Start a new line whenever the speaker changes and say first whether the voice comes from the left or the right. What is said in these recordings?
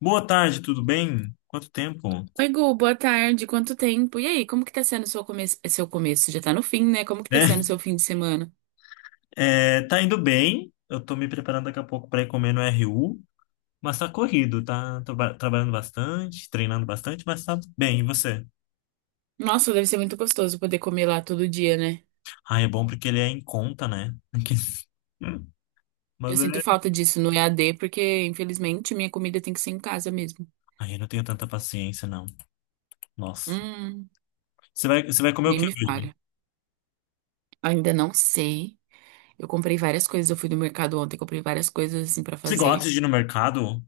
left: Boa tarde, tudo bem? Quanto tempo?
right: Oi, Gu, boa tarde. Quanto tempo? E aí, como que tá sendo seu começo? Seu começo já tá no fim, né? Como que tá
left: Né?
right: sendo seu fim de semana?
left: É, tá indo bem. Eu tô me preparando daqui a pouco para ir comer no RU, mas tá corrido, tá? Tô trabalhando bastante, treinando bastante, mas tá bem. E você?
right: Nossa, deve ser muito gostoso poder comer lá todo dia, né?
left: Ah, é bom porque ele é em conta, né? Mas
right: Eu sinto
left: é.
right: falta disso no EAD, porque infelizmente minha comida tem que ser em casa mesmo.
left: Ai, eu não tenho tanta paciência, não. Nossa.
right: Hum,
left: Você vai comer o
right: nem
left: que
right: me
left: hoje?
right: falha. Ainda não sei. Eu comprei várias coisas, eu fui no mercado ontem, comprei várias coisas assim pra
left: Você gosta
right: fazer.
left: de ir no mercado?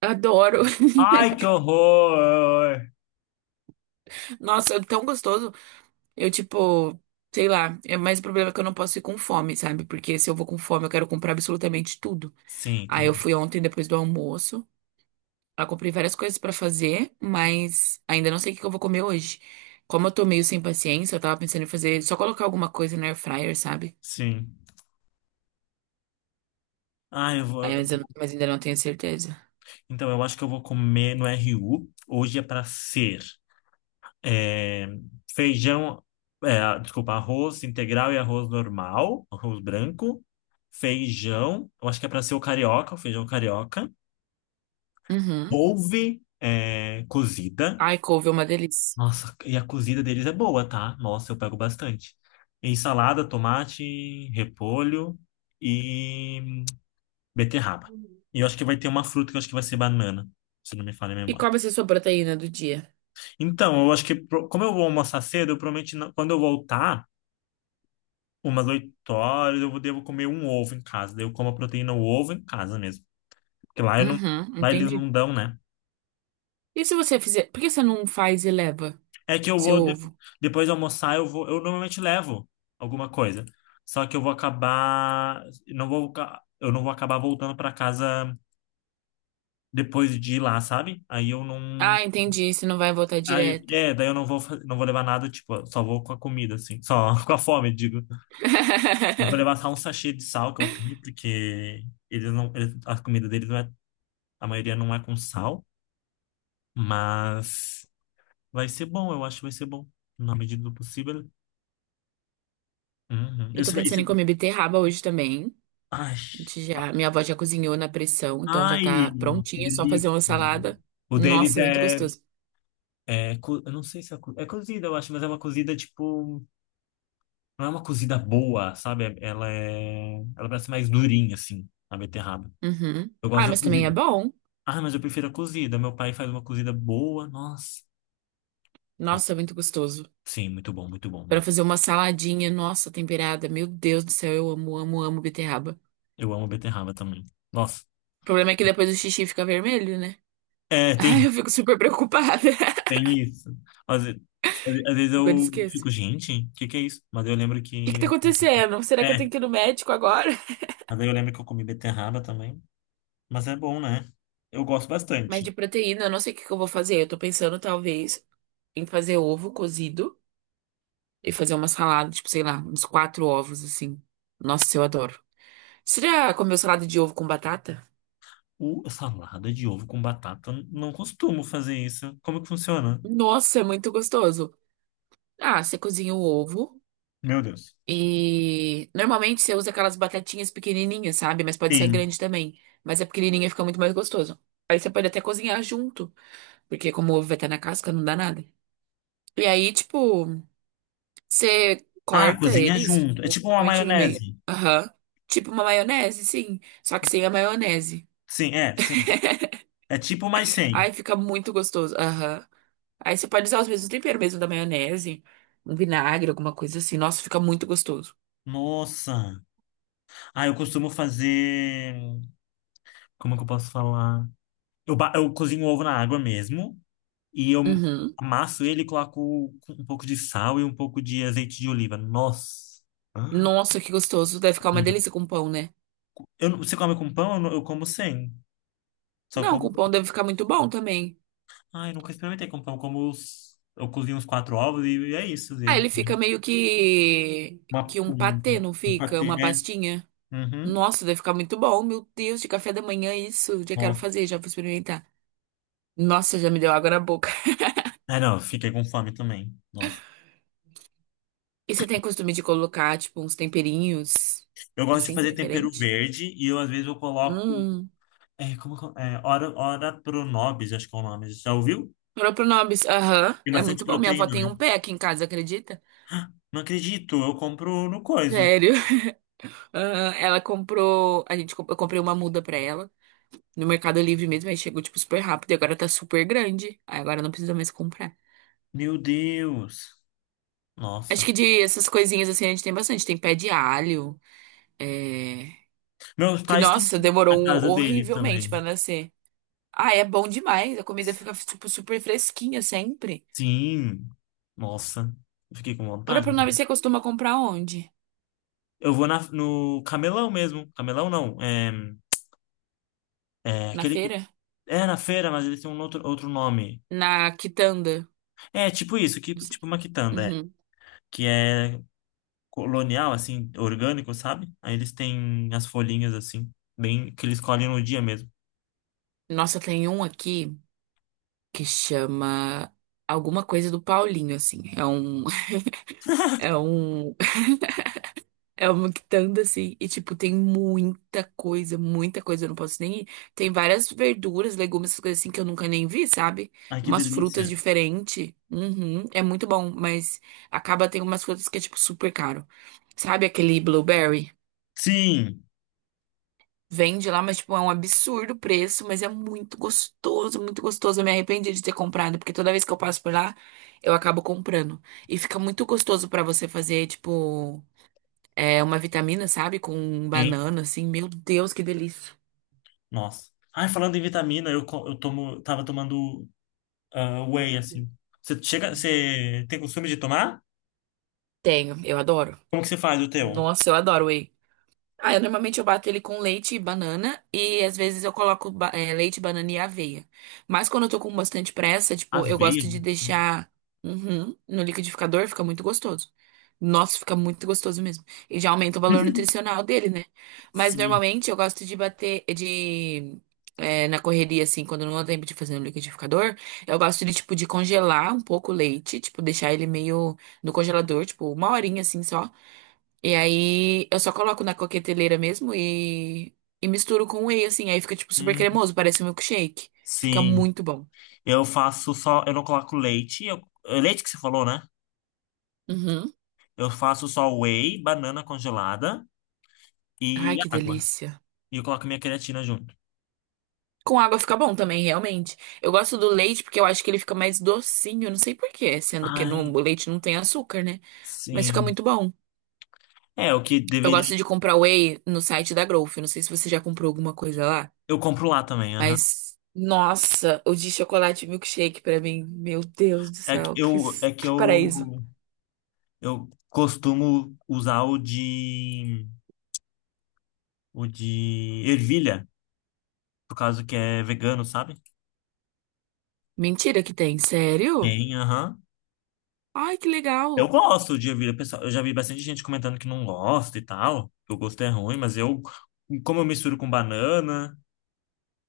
right: Adoro.
left: Ai, que horror!
right: Nossa, é tão gostoso. Eu tipo, sei lá, é mais o problema é que eu não posso ir com fome, sabe? Porque se eu vou com fome, eu quero comprar absolutamente tudo.
left: Sim,
right: Aí eu
left: tem.
right: fui ontem depois do almoço. Eu comprei várias coisas pra fazer, mas ainda não sei o que que eu vou comer hoje. Como eu tô meio sem paciência, eu tava pensando em fazer só colocar alguma coisa na air fryer, sabe?
left: Sim. Ah, eu vou.
right: Aí, mas, mas ainda não tenho certeza.
left: Então, eu acho que eu vou comer no RU. Hoje é pra ser. É, feijão, é, desculpa, arroz integral e arroz normal, arroz branco, feijão, eu acho que é para ser o carioca, o feijão carioca,
right: Uhum.
left: couve é, cozida,
right: Ai, couve é uma delícia.
left: nossa, e a cozida deles é boa, tá? Nossa, eu pego bastante. E salada, tomate, repolho e beterraba. E eu acho que vai ter uma fruta que eu acho que vai ser banana, se não me falha a
right: E
left: memória.
right: qual vai ser a sua proteína do dia?
left: Então, eu acho que, como eu vou almoçar cedo, eu prometi, quando eu voltar, umas 8h, devo comer um ovo em casa. Daí eu como a proteína, o ovo em casa mesmo. Porque lá eu não,
right: Uhum,
left: lá eles
right: entendi.
left: não dão, né?
right: E se você fizer, por que você não faz e leva
left: É que eu
right: seu ovo?
left: depois de almoçar, eu normalmente levo alguma coisa. Só que eu vou acabar, não vou, eu não vou acabar voltando para casa depois de ir lá, sabe? Aí eu não.
right: Ah, entendi, você não vai voltar
left: Aí,
right: direto.
left: é, daí eu não vou, não vou levar nada, tipo, só vou com a comida, assim, só com a fome, digo. Eu vou levar só um sachê de sal que eu tenho, porque eles não, a comida deles não é a maioria não é com sal. Mas vai ser bom, eu acho que vai ser bom. Na medida do possível. Uhum.
right: Eu tô
left: Isso,
right: pensando
left: é,
right: em comer beterraba hoje também.
left: ai,
right: Já, minha avó já cozinhou na pressão, então já
left: ai,
right: tá
left: que
right: prontinha, é só fazer uma
left: delícia.
right: salada.
left: O deles
right: Nossa, muito
left: é,
right: gostoso.
left: é, co- eu não sei se é cozida, eu acho, mas é uma cozida tipo, não é uma cozida boa, sabe? Ela parece mais durinha assim, a beterraba.
right: Uhum.
left: Eu
right: Ah,
left: gosto da
right: mas também é
left: cozida.
right: bom.
left: Ah, mas eu prefiro a cozida. Meu pai faz uma cozida boa, nossa. Nossa,
right: Nossa, muito gostoso.
left: sim, muito bom
right: Pra
left: mesmo.
right: fazer uma saladinha, nossa, temperada. Meu Deus do céu, eu amo, amo, amo beterraba.
left: Eu amo beterraba também. Nossa.
right: O problema é que depois o xixi fica vermelho, né?
left: É,
right: Ai,
left: tem
right: eu fico super preocupada.
left: Tem isso. Às vezes, às vezes,
right: Super
left: eu
right: esqueço.
left: fico,
right: O
left: gente, o que que é isso? Mas eu lembro
right: que que
left: que.
right: tá acontecendo? Será que eu
left: É,
right: tenho que ir no médico agora?
left: mas aí eu lembro que eu comi beterraba também. Mas é bom, né? Eu gosto
right: Mas de
left: bastante.
right: proteína, eu não sei o que que eu vou fazer. Eu tô pensando, talvez, em fazer ovo cozido. E fazer uma salada, tipo, sei lá, uns quatro ovos, assim. Nossa, eu adoro. Você já comeu salada de ovo com batata?
left: O salada de ovo com batata, eu não costumo fazer isso. Como que funciona?
right: Nossa, é muito gostoso. Ah, você cozinha o ovo
left: Meu Deus.
right: e normalmente você usa aquelas batatinhas pequenininhas, sabe? Mas pode ser
left: Sim.
right: grande também. Mas a pequenininha fica muito mais gostoso. Aí você pode até cozinhar junto, porque como o ovo vai estar na casca, não dá nada. E aí, tipo, você
left: Ah,
right: corta
left: cozinha
right: eles,
left: junto. É
right: tipo,
left: tipo uma
right: normalmente no meio.
left: maionese.
right: Aham. Tipo uma maionese, sim. Só que sem a maionese.
left: Sim. É tipo mais sem.
right: Ai, fica muito gostoso. Aham. Aí você pode usar os mesmos temperos mesmo da maionese, um vinagre, alguma coisa assim. Nossa, fica muito gostoso.
left: Nossa. Ah, eu costumo fazer. Como é que eu posso falar? Eu cozinho ovo na água mesmo. E eu
right: Uhum.
left: amasso ele e coloco um pouco de sal e um pouco de azeite de oliva. Nossa! Ah,
right: Nossa, que gostoso. Deve ficar uma delícia com pão, né?
left: Eu, não- você come com pão? Eu como sem. Só
right: Não,
left: como.
right: com pão deve ficar muito bom também.
left: Ai, nunca experimentei com pão. Como os, eu cozinho uns quatro ovos e é isso. às
right: Ah,
left: vezes.
right: ele fica meio que
left: Uma,
right: que um patê,
left: um,
right: não
left: um
right: fica?
left: patê,
right: Uma
left: né?
right: pastinha.
left: Uhum.
right: Nossa, deve ficar muito bom. Meu Deus, de café da manhã isso. Já quero
left: Nossa.
right: fazer, já vou experimentar. Nossa, já me deu água na boca.
left: Ah, não, eu fiquei com fome também. Nossa.
right: E você tem costume de colocar, tipo, uns temperinhos
left: Eu gosto de
right: assim,
left: fazer tempero
right: diferente?
left: verde e eu, às vezes, eu coloco.
right: Hum.
left: É, como, é, ora pronobis, acho que é o nome. Já ouviu?
right: Propronobis, aham,
left: Tem
right: é
left: bastante
right: muito bom. Minha avó
left: proteína,
right: tem
left: né?
right: um pé aqui em casa, acredita?
left: Não acredito, eu compro no coisa.
right: Sério. Aham, ela comprou, eu comprei uma muda pra ela no Mercado Livre mesmo, aí chegou tipo super rápido e agora tá super grande. Aí agora não precisa mais comprar.
left: Meu Deus.
right: Acho
left: Nossa.
right: que de essas coisinhas assim a gente tem bastante. Tem pé de alho, é,
left: Meus
right: que
left: pais têm
right: nossa,
left: na casa dele
right: horrivelmente
left: também.
right: pra nascer. Ah, é bom demais. A comida fica tipo super fresquinha sempre.
left: Sim. Nossa. Eu fiquei com vontade.
right: Propronobis, você costuma comprar onde?
left: Eu vou no camelão mesmo. Camelão não. É
right: Na
left: aquele que.
right: feira?
left: É na feira, mas ele tem um outro nome.
right: Na quitanda?
left: É tipo isso, que,
right: Não sei.
left: tipo uma quitanda, é.
right: Uhum.
left: Que é colonial, assim, orgânico, sabe? Aí eles têm as folhinhas assim, bem que eles colhem no dia mesmo.
right: Nossa, tem um aqui que chama alguma coisa do Paulinho, assim. É um, é uma quitanda, assim. E, tipo, tem muita coisa, muita coisa. Eu não posso nem ir. Tem várias verduras, legumes, essas coisas assim que eu nunca nem vi, sabe?
left: Ai, que
right: Umas frutas
left: delícia.
right: diferentes. Uhum, é muito bom, mas acaba tem umas frutas que é, tipo, super caro. Sabe aquele blueberry?
left: Sim.
right: Vende lá, mas, tipo, é um absurdo o preço, mas é muito gostoso, muito gostoso. Eu me arrependi de ter comprado, porque toda vez que eu passo por lá, eu acabo comprando. E fica muito gostoso pra você fazer, tipo, é, uma vitamina, sabe? Com
left: Sim.
right: banana, assim. Meu Deus, que delícia.
left: Nossa. Ai, falando em vitamina, eu tomo, tava tomando whey, assim. Você chega, você tem costume de tomar?
right: Tenho, eu adoro.
left: Como que você faz o teu?
right: Nossa, eu adoro whey. Ah, eu normalmente eu bato ele com leite e banana e às vezes eu coloco leite, banana e aveia. Mas quando eu tô com bastante pressa, tipo, eu gosto
left: Aveia?
right: de deixar uhum, no liquidificador, fica muito gostoso. Nossa, fica muito gostoso mesmo. E já aumenta o valor nutricional dele, né? Mas
left: Sim.
right: normalmente eu gosto de bater na correria assim, quando não dá tempo de fazer no liquidificador, eu gosto de tipo de congelar um pouco o leite, tipo deixar ele meio no congelador, tipo uma horinha assim só. E aí eu só coloco na coqueteleira mesmo e misturo com whey, assim. Aí fica, tipo, super
left: Hum,
right: cremoso, parece um milkshake. Fica
left: sim.
right: muito bom.
left: Eu faço só, eu não coloco leite. É leite que você falou, né?
right: Uhum.
left: Eu faço só whey, banana congelada e
right: Ai, que
left: água.
right: delícia.
left: E eu coloco minha creatina junto.
right: Com água fica bom também, realmente. Eu gosto do leite porque eu acho que ele fica mais docinho, não sei por quê, sendo que
left: Ai,
right: o leite não tem açúcar, né? Mas fica
left: sim.
right: muito bom.
left: É, o que
right: Eu
left: deveria.
right: gosto de comprar whey no site da Growth. Não sei se você já comprou alguma coisa lá,
left: Eu compro lá também, aham.
right: mas nossa, o de chocolate milkshake pra mim, meu Deus do céu,
left: É que
right: que paraíso.
left: eu costumo usar o de ervilha, por causa que é vegano, sabe?
right: Mentira que tem, sério?
left: Tem, aham.
right: Ai, que
left: Eu
right: legal.
left: gosto de ervilha, pessoal. Eu já vi bastante gente comentando que não gosta e tal, que o gosto é ruim, mas eu, como eu misturo com banana,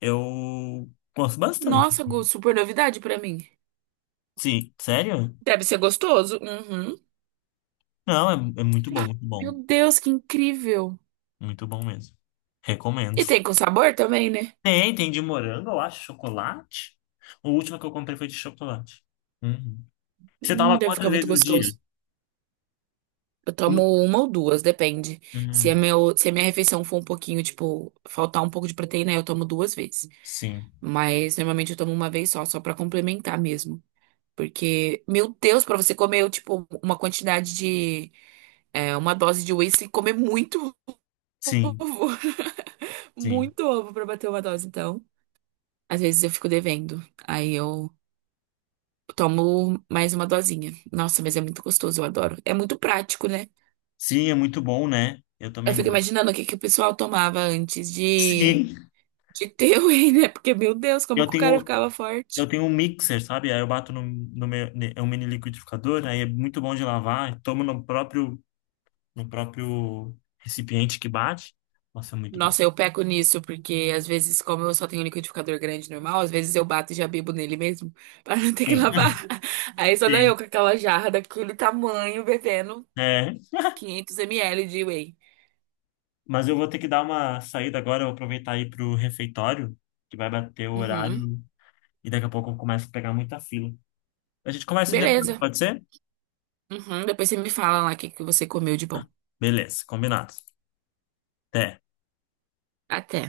left: eu gosto bastante.
right: Nossa, Gu, super novidade pra mim.
left: Sim, sério?
right: Deve ser gostoso. Uhum.
left: Não, é muito bom, muito
right: Meu
left: bom.
right: Deus, que incrível.
left: Muito bom mesmo. Recomendo.
right: E tem com sabor também, né?
left: Tem de morango, eu acho, chocolate. O último que eu comprei foi de chocolate. Uhum. Você toma
right: Deve
left: quantas
right: ficar muito
left: vezes no dia?
right: gostoso. Eu tomo uma ou duas, depende.
left: Hum,
right: Se a minha refeição for um pouquinho, tipo, faltar um pouco de proteína, eu tomo duas vezes.
left: sim,
right: Mas normalmente eu tomo uma vez só, só pra complementar mesmo. Porque, meu Deus, pra você comer, tipo, uma quantidade de. É, uma dose de whey sem comer muito
left: sim,
right: ovo.
left: sim.
right: Muito ovo pra bater uma dose, então. Às vezes eu fico devendo. Aí eu tomo mais uma dosinha. Nossa, mas é muito gostoso, eu adoro. É muito prático, né?
left: Sim, é muito bom, né? Eu
right: Eu
left: também
right: fico
left: gosto.
right: imaginando o que que o pessoal tomava antes
left: Sim.
right: de ter o whey, né? Porque, meu Deus, como
left: Eu
right: que o cara
left: tenho,
right: ficava
left: eu
right: forte.
left: tenho um mixer, sabe? Aí eu bato no meu, é um mini liquidificador, aí é muito bom de lavar, tomo no próprio recipiente que bate. Nossa, é muito bom.
right: Nossa, eu peco nisso, porque às vezes, como eu só tenho um liquidificador grande normal, às vezes eu bato e já bebo nele mesmo, pra não ter que
left: Sim.
right: lavar. Aí só dá
left: Sim.
right: eu com aquela jarra daquele tamanho, bebendo
left: É,
right: 500 ml de whey.
left: mas eu vou ter que dar uma saída agora, eu vou aproveitar aí pro refeitório, que vai bater o
right: Uhum.
left: horário e daqui a pouco eu começo a pegar muita fila. A gente começa depois,
right: Beleza.
left: pode ser?
right: Uhum, depois você me fala lá o que que você comeu de bom.
left: Beleza, combinado. Até.
right: Até.